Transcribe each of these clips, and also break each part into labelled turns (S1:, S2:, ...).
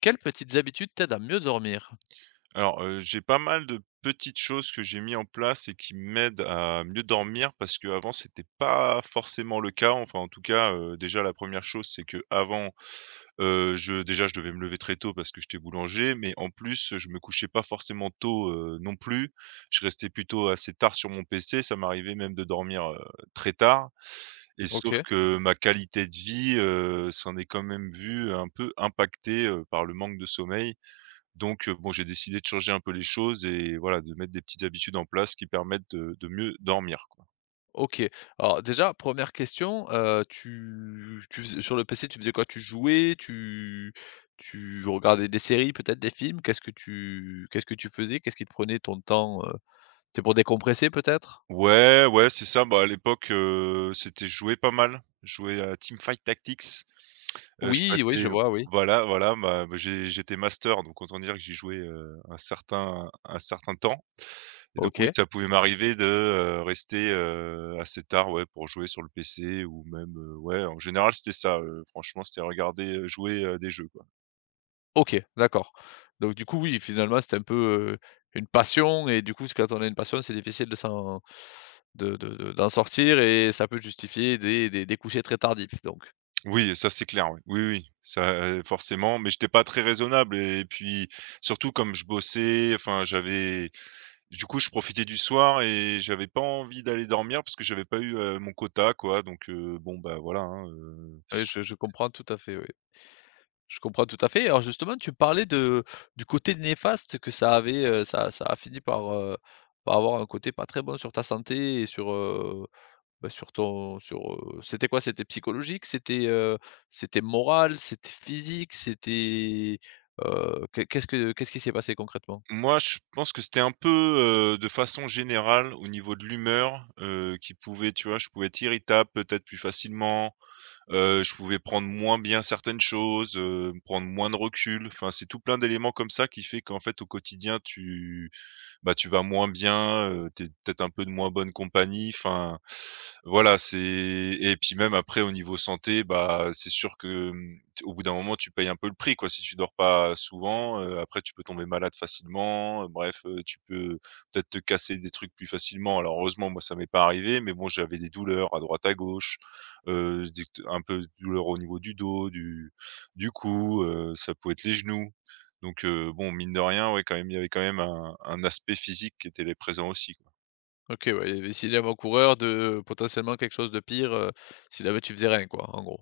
S1: Quelles petites habitudes t'aident à mieux dormir?
S2: Alors, j'ai pas mal de petites choses que j'ai mis en place et qui m'aident à mieux dormir parce que avant c'était pas forcément le cas. Enfin en tout cas, déjà la première chose c'est qu'avant, je devais me lever très tôt parce que j'étais boulanger, mais en plus, je me couchais pas forcément tôt, non plus. Je restais plutôt assez tard sur mon PC, ça m'arrivait même de dormir, très tard et sauf
S1: OK,
S2: que ma qualité de vie, s'en est quand même vue un peu impactée, par le manque de sommeil donc bon, j'ai décidé de changer un peu les choses et voilà, de mettre des petites habitudes en place qui permettent de mieux dormir, quoi.
S1: OK. Alors déjà, première question, tu faisais sur le PC, tu faisais quoi? Tu jouais? Tu regardais des séries, peut-être des films? Qu'est-ce que tu faisais? Qu'est-ce qui te prenait ton temps, C'était pour décompresser peut-être?
S2: Ouais, ouais, c'est ça. Bah, à l'époque, c'était jouer pas mal, jouer à Teamfight Tactics. Heu, je
S1: Oui, oui, je
S2: passais
S1: vois, oui.
S2: voilà, bah, j'étais master, donc autant dire que j'y jouais, un certain temps et donc oui,
S1: OK.
S2: ça pouvait m'arriver de, rester, assez tard, ouais, pour jouer sur le PC ou même, ouais, en général, c'était ça, franchement, c'était regarder, jouer à des jeux, quoi.
S1: OK, d'accord. Donc du coup, oui, finalement, c'était un peu, heu, une passion et du coup, c'est quand on a une passion, c'est difficile de s'en de d'en sortir et ça peut justifier des couchers très tardifs, donc.
S2: Oui, ça c'est clair, oui. Oui, oui, ça, forcément, mais j'étais pas très raisonnable et puis surtout comme je bossais, enfin j'avais du coup je profitais du soir et j'avais pas envie d'aller dormir parce que j'avais pas eu, mon quota quoi donc bon bah voilà, hein,
S1: Oui, je comprends tout à fait, oui. Je comprends tout à fait. Alors justement, tu parlais de du côté néfaste que ça avait, ça a fini par, par avoir un côté pas très bon sur ta santé et sur, bah, sur ton sur, c'était quoi? C'était psychologique? C'était, c'était moral? C'était physique? C'était, qu'est-ce qui s'est passé concrètement?
S2: Moi je pense que c'était un peu, de façon générale au niveau de l'humeur, qui pouvait tu vois? Je pouvais être irritable peut-être plus facilement. Je pouvais prendre moins bien certaines choses, prendre moins de recul. Enfin, c'est tout plein d'éléments comme ça qui fait qu'en fait, au quotidien, tu bah, tu vas moins bien, tu peut-être un peu de moins bonne compagnie, enfin, voilà, c'est et puis même après au niveau santé, bah, c'est sûr que, mmh, t au bout d'un moment tu payes un peu le prix quoi. Si tu dors pas souvent, après tu peux tomber malade facilement, bref, tu peux peut-être te casser des trucs plus facilement. Alors heureusement moi ça m'est pas arrivé, mais bon j'avais des douleurs à droite à gauche, des un peu de douleur au niveau du dos, du cou, ça pouvait être les genoux. Donc bon, mine de rien, ouais, quand même, il y avait quand même un aspect physique qui était présent aussi, quoi.
S1: OK, ouais, il y avait, s'il y avait un coureur de potentiellement quelque chose de pire, si jamais tu faisais rien quoi, en gros.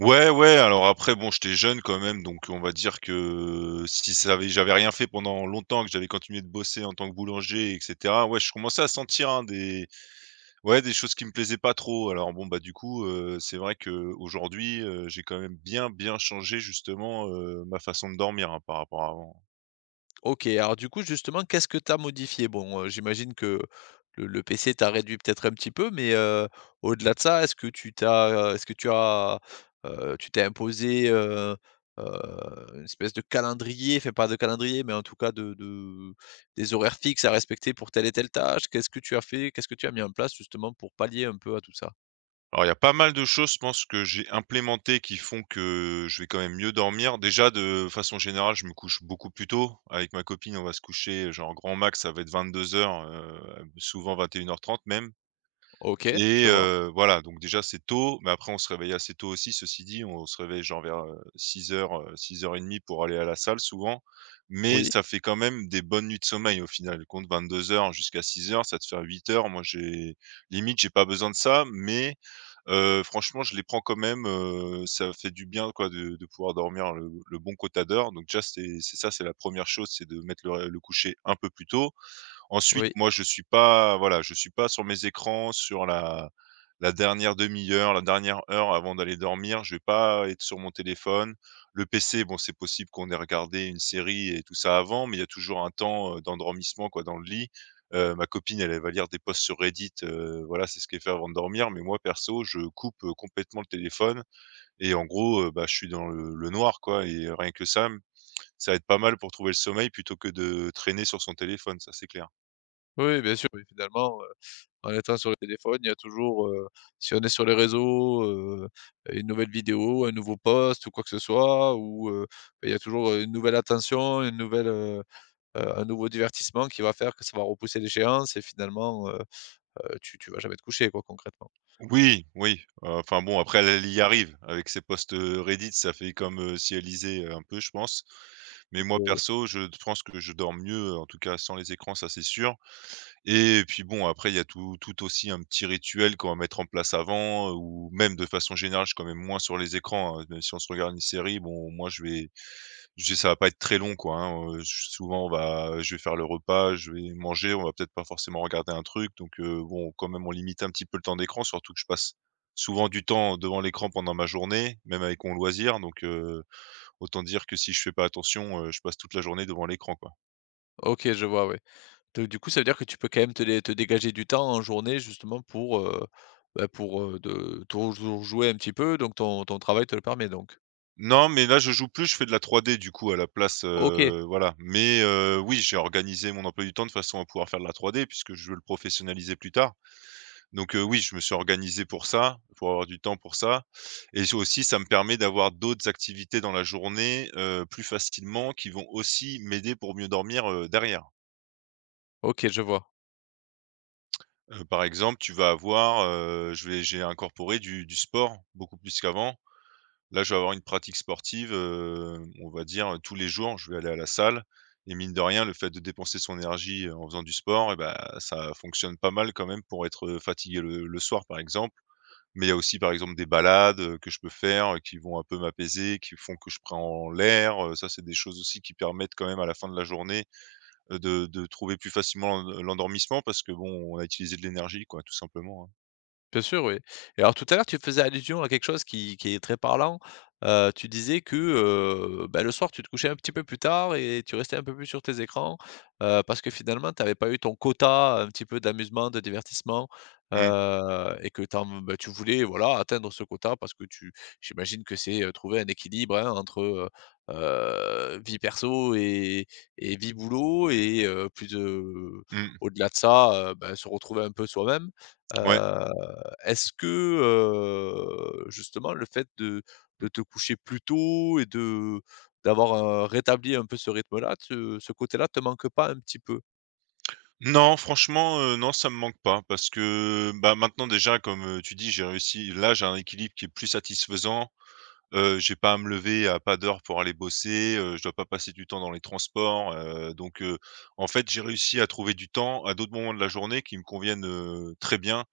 S2: Ouais, ouais, alors après, bon, j'étais jeune quand même, donc on va dire que si ça avait j'avais rien fait pendant longtemps, que j'avais continué de bosser en tant que boulanger et cetera, ouais, je commençais à sentir, hein, des choses qui me plaisaient pas trop. Alors bon, bah, du coup, c'est vrai qu'aujourd'hui, j'ai quand même bien, bien changé justement, ma façon de dormir, hein, par rapport à avant.
S1: OK, alors du coup, justement, qu'est-ce que tu as modifié? Bon, j'imagine que le PC tu as réduit peut-être un petit peu, mais au-delà de ça, est-ce que tu as, tu t'es imposé, heu, une espèce de calendrier, enfin pas de calendrier, mais en tout cas de des horaires fixes à respecter pour telle et telle tâche? Qu'est-ce que tu as fait? Qu'est-ce que tu as mis en place justement pour pallier un peu à tout ça?
S2: Alors, il y a pas mal de choses, je pense, que j'ai implémentées qui font que je vais quand même mieux dormir. Déjà, de façon générale, je me couche beaucoup plus tôt. Avec ma copine, on va se coucher, genre, grand max, ça va être 22:00, heures, souvent 21:30 même.
S1: OK,
S2: Et
S1: je vois.
S2: voilà, donc déjà c'est tôt, mais après on se réveille assez tôt aussi, ceci dit, on se réveille genre vers, six 6:00, 6:30 pour aller à la salle souvent, mais
S1: Oui,
S2: ça fait quand même des bonnes nuits de sommeil au final. Compte 22 heures jusqu'à 6 heures, ça te fait 8 heures. Moi j'ai limite j'ai pas besoin de ça, mais franchement je les prends quand même, ça fait du bien quoi de pouvoir dormir le bon quota d'heures. Donc déjà c'est ça, c'est la première chose, c'est de mettre le coucher un peu plus tôt. Ensuite,
S1: oui.
S2: moi, je suis pas voilà, je suis pas sur mes écrans sur la dernière demi heure, la dernière heure avant d'aller dormir, je vais pas être sur mon téléphone. Le PC, bon, c'est possible qu'on ait regardé une série et tout ça avant, mais il y a toujours un temps, d'endormissement, quoi, dans le lit. Ma copine, elle va lire des posts sur Reddit, voilà, c'est ce qu'elle fait avant de dormir, mais moi, perso, je coupe, complètement le téléphone et en gros, bah, je suis dans le noir, quoi et rien que ça va être pas mal pour trouver le sommeil plutôt que de traîner sur son téléphone, ça, c'est clair.
S1: Oui, oui, bien sûr, oui, finalement, en étant sur le téléphone, il y a toujours, si on est sur les réseaux, heu, une nouvelle vidéo, un nouveau post ou quoi que ce soit ou, il y a toujours, une nouvelle attention, une nouvelle, un nouveau divertissement qui va faire que ça va repousser l'échéance et finalement, tu vas jamais te coucher quoi concrètement.
S2: Oui, oui, enfin bon après elle y arrive. Avec ses posts, Reddit, ça fait comme, si elle lisait, un peu je pense. Mais
S1: Donc,
S2: moi perso, je pense que je dors mieux, en tout cas sans les écrans, ça c'est sûr et puis bon après il y a tout aussi un petit rituel qu'on va mettre en place avant, ou même de façon générale, je suis quand même moins sur les écrans, hein. Même si on se regarde une série, bon moi je vais je dis: «Ça va pas être très long, quoi, hein», j souvent on va je vais faire le repas, je vais manger, on va peut-être pas forcément regarder un truc donc bon, quand même on limite un petit peu le temps d'écran, surtout que je passe souvent du temps devant l'écran pendant ma journée, même avec mon loisir donc autant dire que si je fais pas attention, je passe toute la journée devant l'écran, quoi.
S1: OK, je vois, oui. Donc du coup, ça veut dire que tu peux quand même te dégager du temps en journée justement pour, bah, pour, de toujours jouer un petit peu donc ton travail te le permet donc?
S2: Non, mais là je joue plus, je fais de la 3D du coup à la place,
S1: OK,
S2: voilà, mais oui, j'ai organisé mon emploi du temps de façon à pouvoir faire de la 3D puisque je veux le professionnaliser plus tard. Donc oui, je me suis organisé pour ça, pour avoir du temps pour ça et j'ai aussi ça me permet d'avoir d'autres activités dans la journée, plus facilement qui vont aussi m'aider pour mieux dormir, derrière.
S1: OK, je vois.
S2: Par exemple, tu vas avoir, je vais j'ai incorporé du sport beaucoup plus qu'avant. Là, je vais avoir une pratique sportive, on va dire, tous les jours, je vais aller à la salle et mine de rien, le fait de dépenser son énergie, en faisant du sport et bah, ça fonctionne pas mal quand même pour être, fatigué le soir, par exemple. Mais il y a aussi, par exemple, des balades, que je peux faire, qui vont un peu m'apaiser, qui font que je prends l'air, ça, c'est des choses aussi qui permettent quand même à la fin de la journée, de trouver plus facilement l'endormissement parce que, bon, on a utilisé de l'énergie, quoi, tout simplement, hein.
S1: Bien sûr, oui. Et alors tout à l'heure, tu faisais allusion à quelque chose qui est très parlant. Tu disais que, bah, le soir, tu te couchais un petit peu plus tard et tu restais un peu plus sur tes écrans, parce que finalement, tu n'avais pas eu ton quota un petit peu d'amusement, de divertissement,
S2: Mmh,
S1: et que tu en bah, tu voulais, voilà, atteindre ce quota parce que tu j'imagine que c'est, trouver un équilibre, hein, entre, vie perso et vie boulot et plus de
S2: mmh,
S1: au-delà de ça, ben, se retrouver un peu soi-même, heu
S2: ouais.
S1: est-ce que, justement le fait de te coucher plus tôt et de d'avoir, rétabli un peu ce rythme-là, te ce côté-là te manque pas un petit peu?
S2: Non, franchement, non, ça me manque pas parce que, bah, maintenant déjà, comme, tu dis, j'ai réussi là, j'ai un équilibre qui est plus satisfaisant. J'ai pas à me lever à pas d'heure pour aller bosser, je dois pas passer du temps dans les transports, donc en fait, j'ai réussi à trouver du temps à d'autres moments de la journée qui me conviennent, très bien.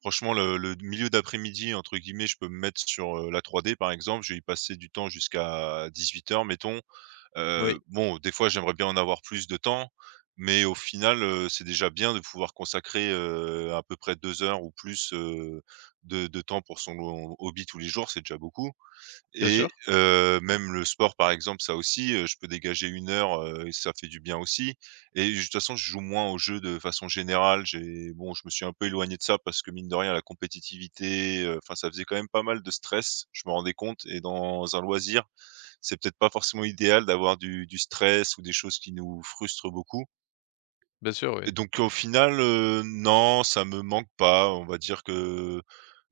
S2: Franchement, le «milieu d'après-midi» entre guillemets, je peux me mettre sur, la 3D par exemple, je vais y passer du temps jusqu'à 18:00 mettons.
S1: Oui,
S2: Bon, des fois, j'aimerais bien en avoir plus de temps, mais au final, c'est déjà bien de pouvoir consacrer, à peu près 2 heures ou plus, de temps pour son hobby tous les jours, c'est déjà beaucoup.
S1: bien sûr,
S2: Et même le sport, par exemple, ça aussi, je peux dégager 1 heure, et ça fait du bien aussi. Et de toute façon, je joue moins aux jeux de façon générale. Je me suis un peu éloigné de ça parce que mine de rien, la compétitivité, enfin, ça faisait quand même pas mal de stress, je me rendais compte et dans un loisir, c'est peut-être pas forcément idéal d'avoir du stress ou des choses qui nous frustrent beaucoup.
S1: bien sûr, oui.
S2: Et donc au final, non, ça me manque pas. On va dire que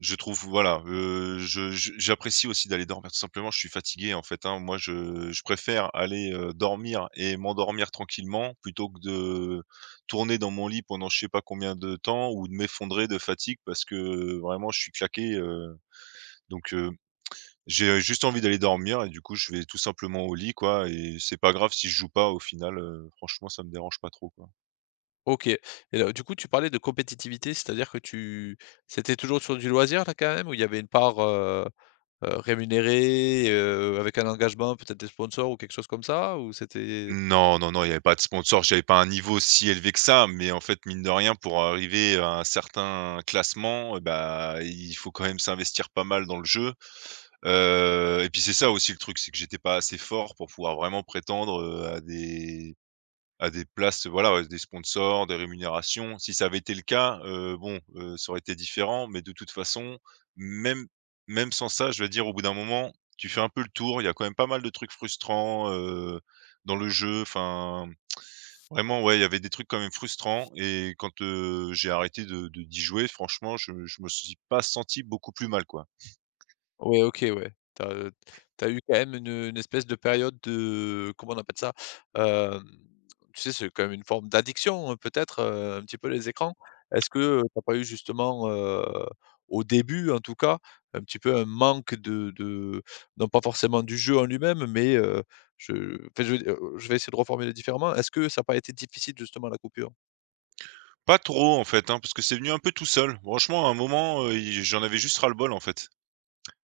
S2: je trouve voilà, je j'apprécie aussi d'aller dormir tout simplement. Je suis fatigué en fait, hein. Moi, je préfère aller, dormir et m'endormir tranquillement plutôt que de tourner dans mon lit pendant je sais pas combien de temps ou de m'effondrer de fatigue parce que vraiment je suis claqué, donc j'ai juste envie d'aller dormir et du coup, je vais tout simplement au lit quoi et c'est pas grave si je joue pas au final, franchement ça me dérange pas trop, quoi.
S1: OK et du coup tu parlais de compétitivité, c'est-à-dire que tu c'était toujours sur du loisir là quand même où il y avait une part, rémunérée, avec un engagement, peut-être des sponsors ou quelque chose comme ça? Ou c'était
S2: Non, non, non, il y avait pas de sponsor, j'avais pas un niveau si élevé que ça, mais en fait, mine de rien, pour arriver à un certain classement, bah, il faut quand même s'investir pas mal dans le jeu. Et puis c'est ça aussi le truc, c'est que j'étais pas assez fort pour pouvoir vraiment prétendre, à des places, voilà, ouais, des sponsors, des rémunérations. Si ça avait été le cas, ça aurait été différent, mais de toute façon, même même sans ça, je veux dire, au bout d'un moment, tu fais un peu le tour. Il y a quand même pas mal de trucs frustrants, dans le jeu. Enfin, vraiment, ouais, il y avait des trucs quand même frustrants et quand, j'ai arrêté de d'y jouer, franchement, je me suis pas senti beaucoup plus mal, quoi.
S1: ouais, OK, ouais. Eu quand même une espèce de période de comment on appelle ça? Hem, tu sais, c'est quand même une forme d'addiction, peut-être, un petit peu les écrans? Est-ce que, tu pas eu justement, au début en tout cas, un petit peu un manque de non pas forcément du jeu en lui-même, mais, je enfin je veux dire, je vais essayer de reformuler différemment. Est-ce que ça n'a pas été difficile justement la coupure?
S2: Pas trop, en fait, hein, parce que c'est venu un peu tout seul. Franchement, à un moment, j'en avais juste ras-le-bol, en fait.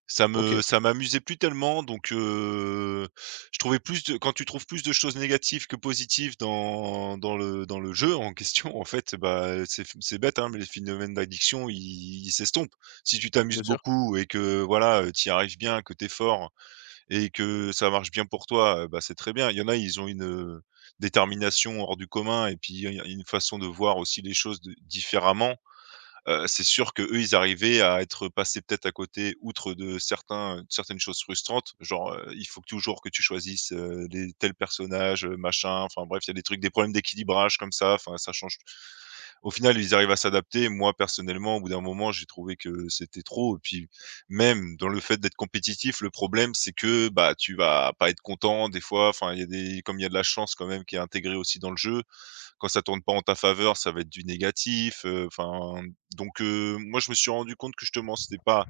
S1: OK,
S2: Ça m'amusait plus tellement, donc je trouvais plus de quand tu trouves plus de choses négatives que positives dans le jeu en question, en fait, bah, c'est bête, hein, mais les phénomènes d'addiction, ils s'estompent. Si tu
S1: bien
S2: t'amuses
S1: sûr.
S2: beaucoup et que voilà, tu y arrives bien, que t'es fort et que ça marche bien pour toi, bah, c'est très bien. Il y en a, ils ont une, détermination hors du commun et puis il y a une façon de voir aussi les choses de différemment. C'est sûr que eux, ils arrivaient à être passés peut-être à côté, outre de certains certaines choses frustrantes, genre, il faut toujours que tu choisisses, les tels personnages, machin, enfin bref, il y a des trucs, des problèmes d'équilibrage comme ça, enfin ça change, au final, ils arrivent à s'adapter. Moi, personnellement, au bout d'un moment, j'ai trouvé que c'était trop et puis même dans le fait d'être compétitif, le problème, c'est que, bah, tu vas pas être content des fois, enfin il y a des, comme il y a de la chance quand même qui est intégrée aussi dans le jeu, quand ça tourne pas en ta faveur, ça va être du négatif, enfin, donc moi, je me suis rendu compte que justement, c'était pas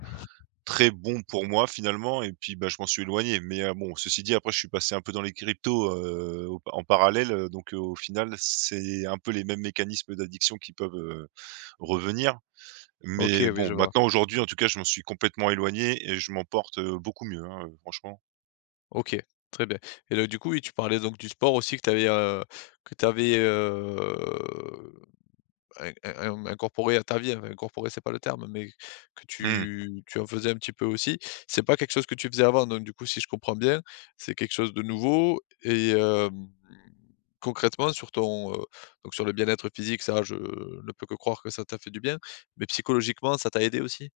S2: très bon pour moi finalement et puis, bah, je m'en suis éloigné, mais bon, ceci dit, après, je suis passé un peu dans les cryptos, au en parallèle, donc au final, c'est un peu les mêmes mécanismes d'addiction qui peuvent, revenir,
S1: OK,
S2: mais
S1: oui,
S2: bon,
S1: je vois.
S2: maintenant, aujourd'hui, en tout cas, je m'en suis complètement éloigné et je m'en porte, beaucoup mieux, hein, franchement.
S1: OK, très bien et là, du coup, oui, tu parlais donc du sport aussi que tu avais, in in incorporé à ta vie, enfin incorporé, c'est pas le terme, mais que
S2: Mmh.
S1: tu en faisais un petit peu aussi. C'est pas quelque chose que tu faisais avant donc du coup, si je comprends bien, c'est quelque chose de nouveau et concrètement sur ton, donc sur le bien-être physique, ça, je ne peux que croire que ça t'a fait du bien, mais psychologiquement, ça t'a aidé aussi?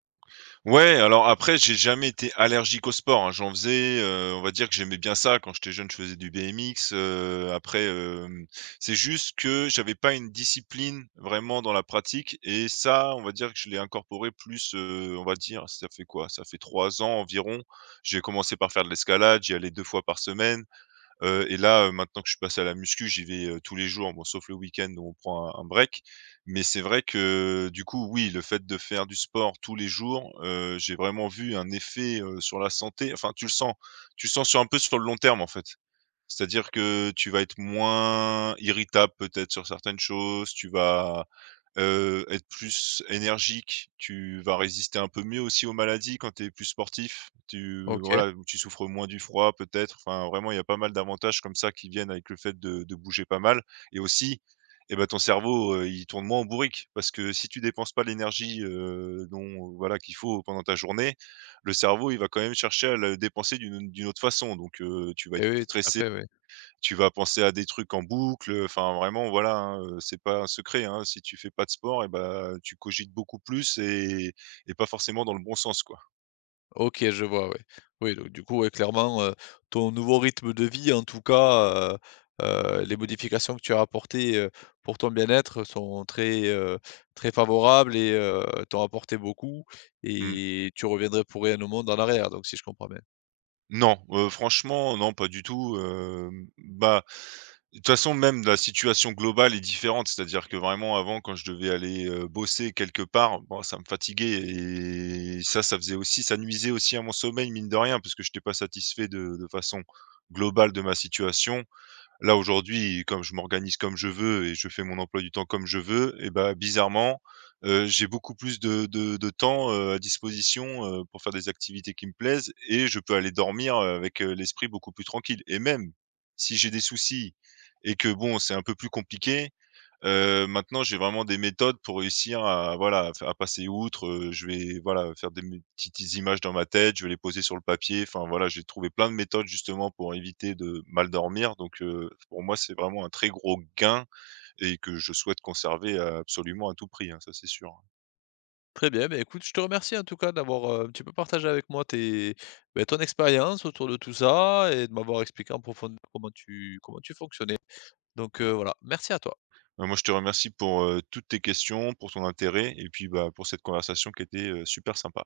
S2: Ouais, alors après, j'ai jamais été allergique au sport, hein. J'en faisais, on va dire que j'aimais bien ça. Quand j'étais jeune, je faisais du BMX, c'est juste que j'avais pas une discipline vraiment dans la pratique et ça, on va dire que je l'ai incorporé plus, on va dire, ça fait quoi? Ça fait 3 ans environ. J'ai commencé par faire de l'escalade, j'y allais 2 fois par semaine. Et là, maintenant que je suis passé à la muscu, j'y vais, tous les jours, bon sauf le week-end où on prend un break. Mais c'est vrai que, du coup, oui, le fait de faire du sport tous les jours, j'ai vraiment vu un effet, sur la santé. Enfin, tu le sens. Tu le sens sur un peu sur le long terme, en fait. C'est-à-dire que tu vas être moins irritable peut-être sur certaines choses, tu vas être plus énergique, tu vas résister un peu mieux aussi aux maladies quand tu es plus sportif. Tu
S1: OK,
S2: voilà, tu souffres moins du froid peut-être, enfin vraiment il y a pas mal d'avantages comme ça qui viennent avec le fait de bouger pas mal et aussi, et ben ton cerveau, il tourne moins en bourrique parce que si tu dépenses pas l'énergie, dont voilà qu'il faut pendant ta journée, le cerveau il va quand même chercher à la dépenser d'une autre façon, donc tu vas être
S1: et
S2: plus
S1: oui, tout à
S2: stressé,
S1: fait, oui.
S2: tu vas penser à des trucs en boucle, enfin vraiment voilà, hein, c'est pas un secret, hein, si tu fais pas de sport et ben, tu cogites beaucoup plus et pas forcément dans le bon sens, quoi.
S1: OK, je vois, ouais. Oui, donc du coup, ouais, clairement, ton nouveau rythme de vie, en tout cas, les modifications que tu as apportées, pour ton bien-être sont très, très favorables et t'ont apporté beaucoup
S2: Mmh.
S1: et tu reviendrais pour rien au monde en arrière, donc si je comprends bien.
S2: Non, franchement, non, pas du tout, bah, de toute façon, même la situation globale est différente, c'est-à-dire que vraiment avant quand je devais aller, bosser quelque part, bon ça me fatiguait et ça faisait aussi ça nuisait aussi à mon sommeil mine de rien parce que je n'étais pas satisfait de façon globale de ma situation. Là, aujourd'hui, comme je m'organise comme je veux et je fais mon emploi du temps comme je veux et ben bizarrement, j'ai beaucoup plus de temps, à disposition, pour faire des activités qui me plaisent et je peux aller dormir, avec, l'esprit beaucoup plus tranquille et même si j'ai des soucis et que bon, c'est un peu plus compliqué. Maintenant, j'ai vraiment des méthodes pour réussir à voilà, à f à passer outre, je vais voilà, faire des mes petites images dans ma tête, je vais les poser sur le papier. Enfin voilà, j'ai trouvé plein de méthodes justement pour éviter de mal dormir, donc pour moi, c'est vraiment un très gros gain et que je souhaite conserver absolument à tout prix, hein, ça c'est sûr, hein.
S1: Très bien, mais écoute, je te remercie en tout cas d'avoir, un petit peu partagé avec moi tes beh, ton expérience autour de tout ça et de m'avoir expliqué en profondeur comment tu fonctionnais. Donc voilà, merci à toi.
S2: Bah, moi, je te remercie pour, toutes tes questions, pour ton intérêt et puis, bah, pour cette conversation qui était, super sympa.